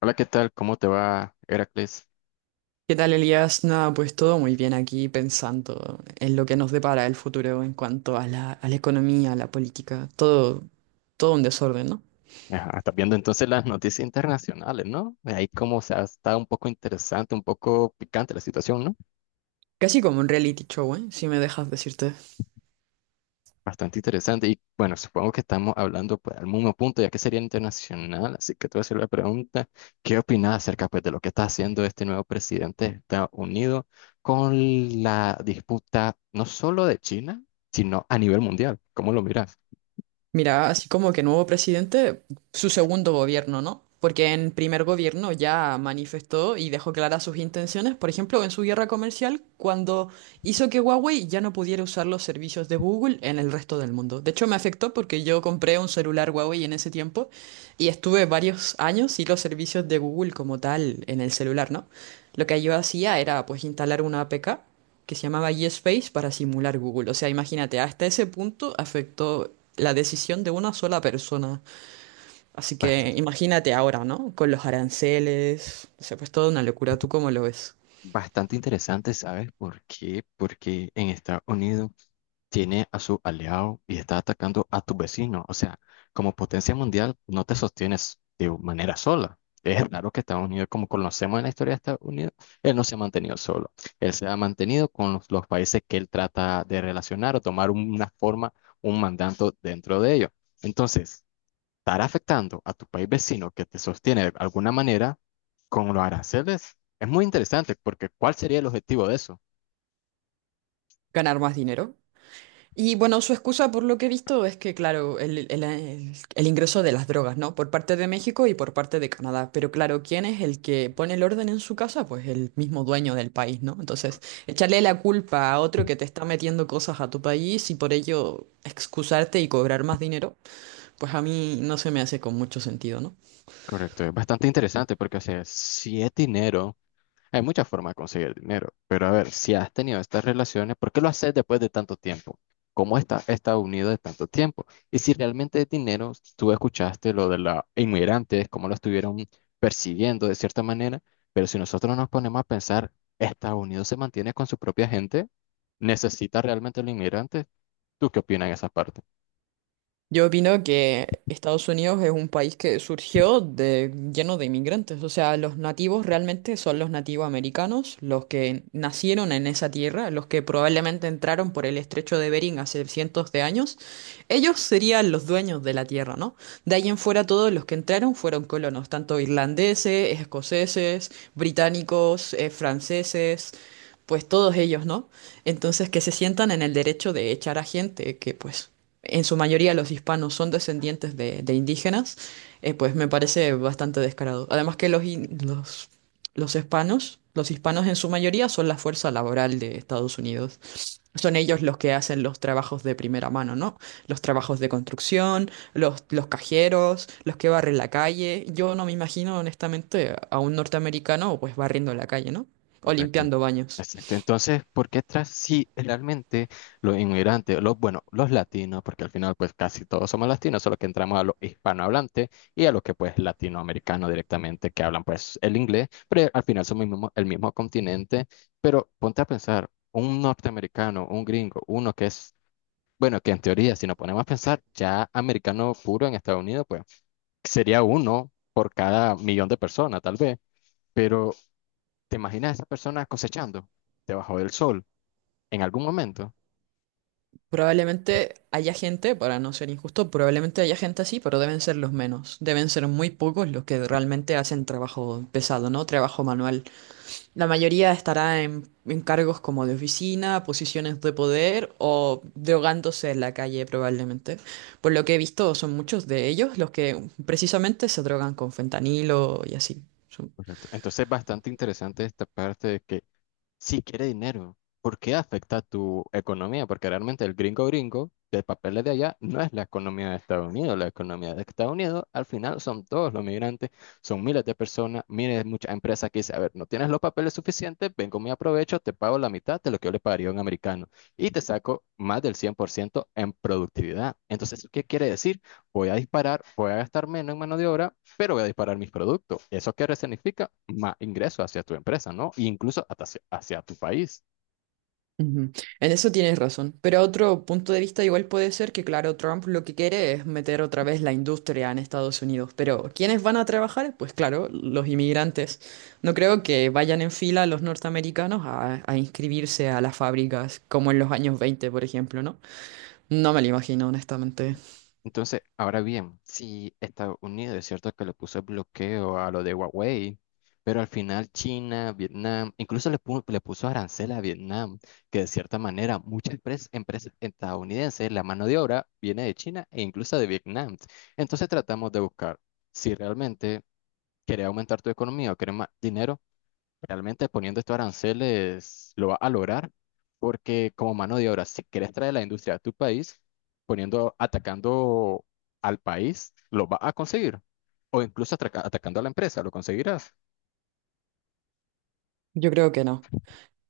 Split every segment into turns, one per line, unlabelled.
Hola, ¿qué tal? ¿Cómo te va, Heracles?
¿Qué tal, Elías? Nada, pues todo muy bien aquí pensando en lo que nos depara el futuro en cuanto a la economía, a la política, todo un desorden, ¿no?
Ajá, estás viendo entonces las noticias internacionales, ¿no? Ahí como se ha estado un poco interesante, un poco picante la situación, ¿no?
Casi como un reality show, ¿eh? Si me dejas decirte.
Bastante interesante. Y bueno, supongo que estamos hablando pues, al mismo punto, ya que sería internacional. Así que te voy a hacer la pregunta, ¿qué opinas acerca pues, de lo que está haciendo este nuevo presidente de Estados Unidos con la disputa no solo de China, sino a nivel mundial? ¿Cómo lo miras?
Mira, así como que nuevo presidente, su segundo gobierno, ¿no? Porque en primer gobierno ya manifestó y dejó claras sus intenciones, por ejemplo, en su guerra comercial, cuando hizo que Huawei ya no pudiera usar los servicios de Google en el resto del mundo. De hecho, me afectó porque yo compré un celular Huawei en ese tiempo y estuve varios años sin los servicios de Google como tal en el celular, ¿no? Lo que yo hacía era pues instalar una APK que se llamaba YesSpace para simular Google. O sea, imagínate, hasta ese punto afectó la decisión de una sola persona. Así que
Bastante.
imagínate ahora, ¿no? Con los aranceles, se ha puesto una locura. ¿Tú cómo lo ves?
Bastante interesante, ¿sabes por qué? Porque en Estados Unidos tiene a su aliado y está atacando a tu vecino. O sea, como potencia mundial no te sostienes de manera sola. Es raro que Estados Unidos, como conocemos en la historia de Estados Unidos, él no se ha mantenido solo. Él se ha mantenido con los países que él trata de relacionar o tomar una forma, un mandato dentro de ellos. Entonces, estar afectando a tu país vecino que te sostiene de alguna manera con los aranceles es muy interesante porque ¿cuál sería el objetivo de eso?
¿Ganar más dinero? Y bueno, su excusa por lo que he visto es que, claro, el ingreso de las drogas, ¿no? Por parte de México y por parte de Canadá. Pero claro, ¿quién es el que pone el orden en su casa? Pues el mismo dueño del país, ¿no? Entonces, echarle la culpa a otro que te está metiendo cosas a tu país y por ello excusarte y cobrar más dinero, pues a mí no se me hace con mucho sentido, ¿no?
Correcto, es bastante interesante porque, o sea, si es dinero. Hay muchas formas de conseguir dinero, pero a ver, si has tenido estas relaciones, ¿por qué lo haces después de tanto tiempo? ¿Cómo está unido de tanto tiempo? Y si realmente es dinero, tú escuchaste lo de los inmigrantes, cómo lo estuvieron persiguiendo de cierta manera, pero si nosotros nos ponemos a pensar, ¿Estados Unidos se mantiene con su propia gente? ¿Necesita realmente los inmigrantes? ¿Tú qué opinas en esa parte?
Yo opino que Estados Unidos es un país que surgió de, lleno de inmigrantes. O sea, los nativos realmente son los nativos americanos, los que nacieron en esa tierra, los que probablemente entraron por el estrecho de Bering hace cientos de años. Ellos serían los dueños de la tierra, ¿no? De ahí en fuera todos los que entraron fueron colonos, tanto irlandeses, escoceses, británicos, franceses, pues todos ellos, ¿no? Entonces, que se sientan en el derecho de echar a gente que, pues, en su mayoría los hispanos son descendientes de indígenas, pues me parece bastante descarado. Además que los hispanos en su mayoría son la fuerza laboral de Estados Unidos. Son ellos los que hacen los trabajos de primera mano, ¿no? Los trabajos de construcción, los cajeros, los que barren la calle. Yo no me imagino, honestamente, a un norteamericano pues barriendo la calle, ¿no? O
Correcto.
limpiando baños.
Exacto. Entonces, ¿por qué tras si realmente los inmigrantes, los, bueno, los latinos, porque al final pues casi todos somos latinos, solo que entramos a los hispanohablantes y a los que pues latinoamericanos directamente que hablan pues el inglés, pero al final somos el mismo continente, pero ponte a pensar, un norteamericano, un gringo, uno que es, bueno, que en teoría si nos ponemos a pensar, ya americano puro en Estados Unidos, pues sería uno por cada millón de personas tal vez. Pero ¿te imaginas a esa persona cosechando debajo del sol en algún momento?
Probablemente haya gente, para no ser injusto, probablemente haya gente así, pero deben ser los menos. Deben ser muy pocos los que realmente hacen trabajo pesado, ¿no? Trabajo manual. La mayoría estará en cargos como de oficina, posiciones de poder o drogándose en la calle, probablemente. Por lo que he visto, son muchos de ellos los que precisamente se drogan con fentanilo y así.
Correcto. Entonces es bastante interesante esta parte de que si quiere dinero, ¿por qué afecta a tu economía? Porque realmente el gringo gringo de papeles de allá no es la economía de Estados Unidos. La economía de Estados Unidos al final son todos los migrantes, son miles de personas, miles, de muchas empresas que dicen, a ver, no tienes los papeles suficientes, vengo, me aprovecho, te pago la mitad de lo que yo le pagaría a un americano y te saco más del 100% en productividad. Entonces, ¿qué quiere decir? Voy a disparar, voy a gastar menos en mano de obra, pero voy a disparar mis productos. ¿Eso qué significa? Más ingresos hacia tu empresa, ¿no? E incluso hasta hacia tu país.
Ujú. En eso tienes razón, pero otro punto de vista igual puede ser que, claro, Trump lo que quiere es meter otra vez la industria en Estados Unidos, pero ¿quiénes van a trabajar? Pues claro, los inmigrantes. No creo que vayan en fila los norteamericanos a inscribirse a las fábricas como en los años 20, por ejemplo, ¿no? No me lo imagino, honestamente.
Entonces, ahora bien, si Estados Unidos es cierto que le puso el bloqueo a lo de Huawei, pero al final China, Vietnam, incluso le puso arancel a Vietnam, que de cierta manera muchas empresas estadounidenses, la mano de obra viene de China e incluso de Vietnam. Entonces tratamos de buscar si realmente querés aumentar tu economía o querés más dinero. Realmente poniendo estos aranceles lo va a lograr porque como mano de obra, si quieres traer la industria a tu país, poniendo, atacando al país, lo va a conseguir. O incluso atacando a la empresa, lo conseguirás.
Yo creo que no.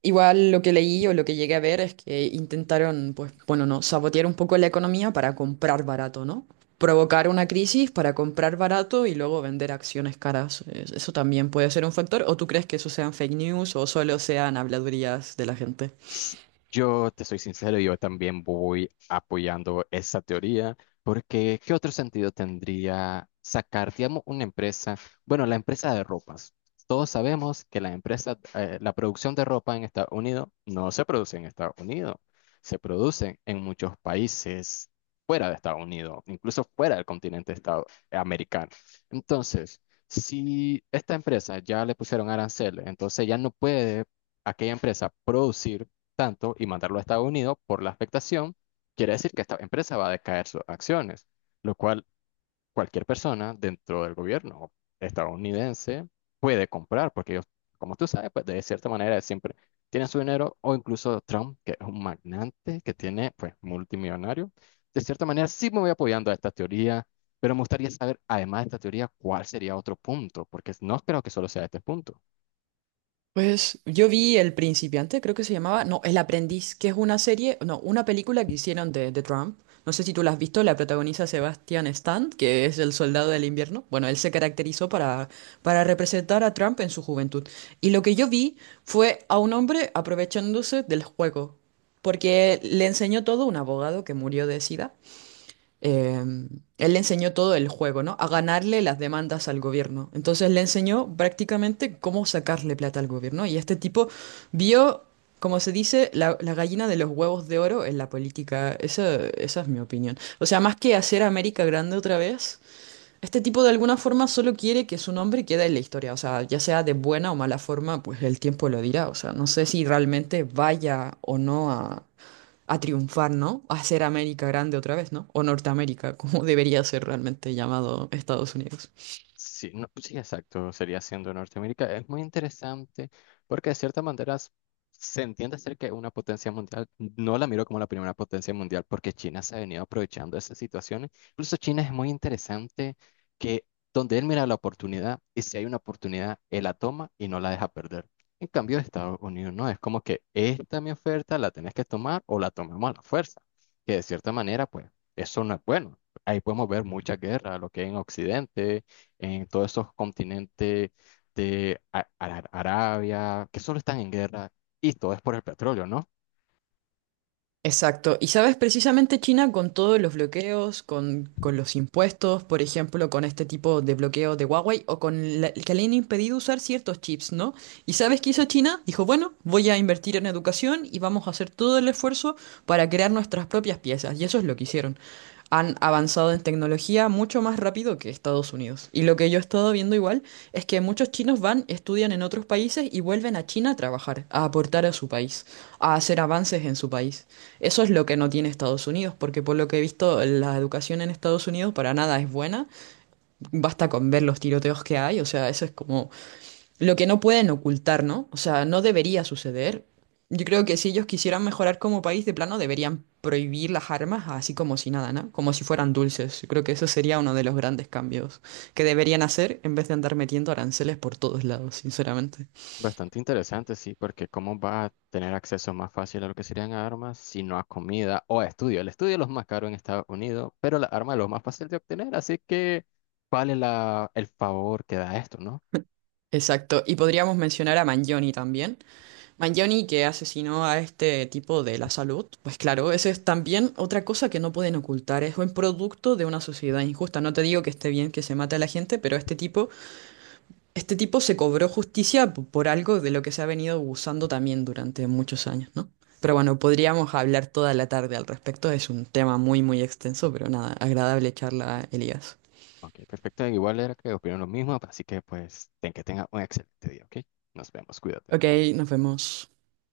Igual lo que leí o lo que llegué a ver es que intentaron, pues, bueno, no, sabotear un poco la economía para comprar barato, ¿no? Provocar una crisis para comprar barato y luego vender acciones caras. Eso también puede ser un factor. ¿O tú crees que eso sean fake news o solo sean habladurías de la gente?
S- Yo te soy sincero, yo también voy apoyando esa teoría, porque ¿qué otro sentido tendría sacar, digamos, una empresa? Bueno, la empresa de ropas. Todos sabemos que la empresa, la producción de ropa en Estados Unidos no se produce en Estados Unidos, se produce en muchos países fuera de Estados Unidos, incluso fuera del continente americano. Entonces, si esta empresa ya le pusieron aranceles, entonces ya no puede aquella empresa producir tanto y mandarlo a Estados Unidos por la afectación, quiere decir que esta empresa va a decaer sus acciones, lo cual cualquier persona dentro del gobierno estadounidense puede comprar, porque ellos, como tú sabes, pues de cierta manera siempre tienen su dinero, o incluso Trump, que es un magnate, que tiene, pues, multimillonario. De cierta manera sí me voy apoyando a esta teoría, pero me gustaría saber, además de esta teoría, cuál sería otro punto, porque no creo que solo sea este punto.
Pues yo vi El Principiante, creo que se llamaba, no, El Aprendiz, que es una serie, no, una película que hicieron de Trump. No sé si tú la has visto, la protagoniza Sebastian Stan, que es el soldado del invierno. Bueno, él se caracterizó para representar a Trump en su juventud. Y lo que yo vi fue a un hombre aprovechándose del juego, porque le enseñó todo un abogado que murió de SIDA, eh, él le enseñó todo el juego, ¿no? A ganarle las demandas al gobierno. Entonces le enseñó prácticamente cómo sacarle plata al gobierno. Y este tipo vio, como se dice, la gallina de los huevos de oro en la política. Esa es mi opinión. O sea, más que hacer América grande otra vez. Este tipo de alguna forma solo quiere que su nombre quede en la historia, o sea, ya sea de buena o mala forma, pues el tiempo lo dirá, o sea, no sé si realmente vaya o no a triunfar, ¿no? A ser América grande otra vez, ¿no? O Norteamérica, como debería ser realmente llamado Estados Unidos.
Sí, no, pues sí, exacto, sería siendo Norteamérica. Es muy interesante porque de cierta manera se entiende ser que una potencia mundial, no la miro como la primera potencia mundial porque China se ha venido aprovechando de esas situaciones. Incluso China es muy interesante que donde él mira la oportunidad y si hay una oportunidad, él la toma y no la deja perder. En cambio, Estados Unidos no, es como que esta mi oferta, la tenés que tomar o la tomamos a la fuerza, que de cierta manera, pues, eso no es bueno. Ahí podemos ver mucha guerra, lo que hay en Occidente en todos estos continentes de Arabia, que solo están en guerra, y todo es por el petróleo, ¿no?
Exacto, y sabes, precisamente China con todos los bloqueos, con los impuestos, por ejemplo, con este tipo de bloqueo de Huawei o con que le han impedido usar ciertos chips, ¿no? ¿Y sabes qué hizo China? Dijo, bueno, voy a invertir en educación y vamos a hacer todo el esfuerzo para crear nuestras propias piezas. Y eso es lo que hicieron. Han avanzado en tecnología mucho más rápido que Estados Unidos. Y lo que yo he estado viendo igual es que muchos chinos van, estudian en otros países y vuelven a China a trabajar, a aportar a su país, a hacer avances en su país. Eso es lo que no tiene Estados Unidos, porque por lo que he visto, la educación en Estados Unidos para nada es buena. Basta con ver los tiroteos que hay, o sea, eso es como lo que no pueden ocultar, ¿no? O sea, no debería suceder. Yo creo que si ellos quisieran mejorar como país de plano, deberían prohibir las armas así como si nada, ¿no? Como si fueran dulces. Yo creo que eso sería uno de los grandes cambios que deberían hacer en vez de andar metiendo aranceles por todos lados, sinceramente.
Bastante interesante, sí, porque cómo va a tener acceso más fácil a lo que serían armas, sino a comida o a estudio. El estudio es lo más caro en Estados Unidos, pero la arma es lo más fácil de obtener, así que vale la, el favor que da esto, ¿no?
Exacto. Y podríamos mencionar a Mangione también. Mangione que asesinó a este tipo de la salud. Pues claro, esa es también otra cosa que no pueden ocultar. Es un producto de una sociedad injusta. No te digo que esté bien que se mate a la gente, pero este tipo este tipo se cobró justicia por algo de lo que se ha venido abusando también durante muchos años, ¿no? Pero bueno, podríamos hablar toda la tarde al respecto. Es un tema muy extenso, pero nada, agradable charla, Elías.
Ok, perfecto. Igual era que opino lo mismo, así que pues ten que tenga un excelente día, ¿ok? Nos vemos, cuídate.
Ok, nos vemos.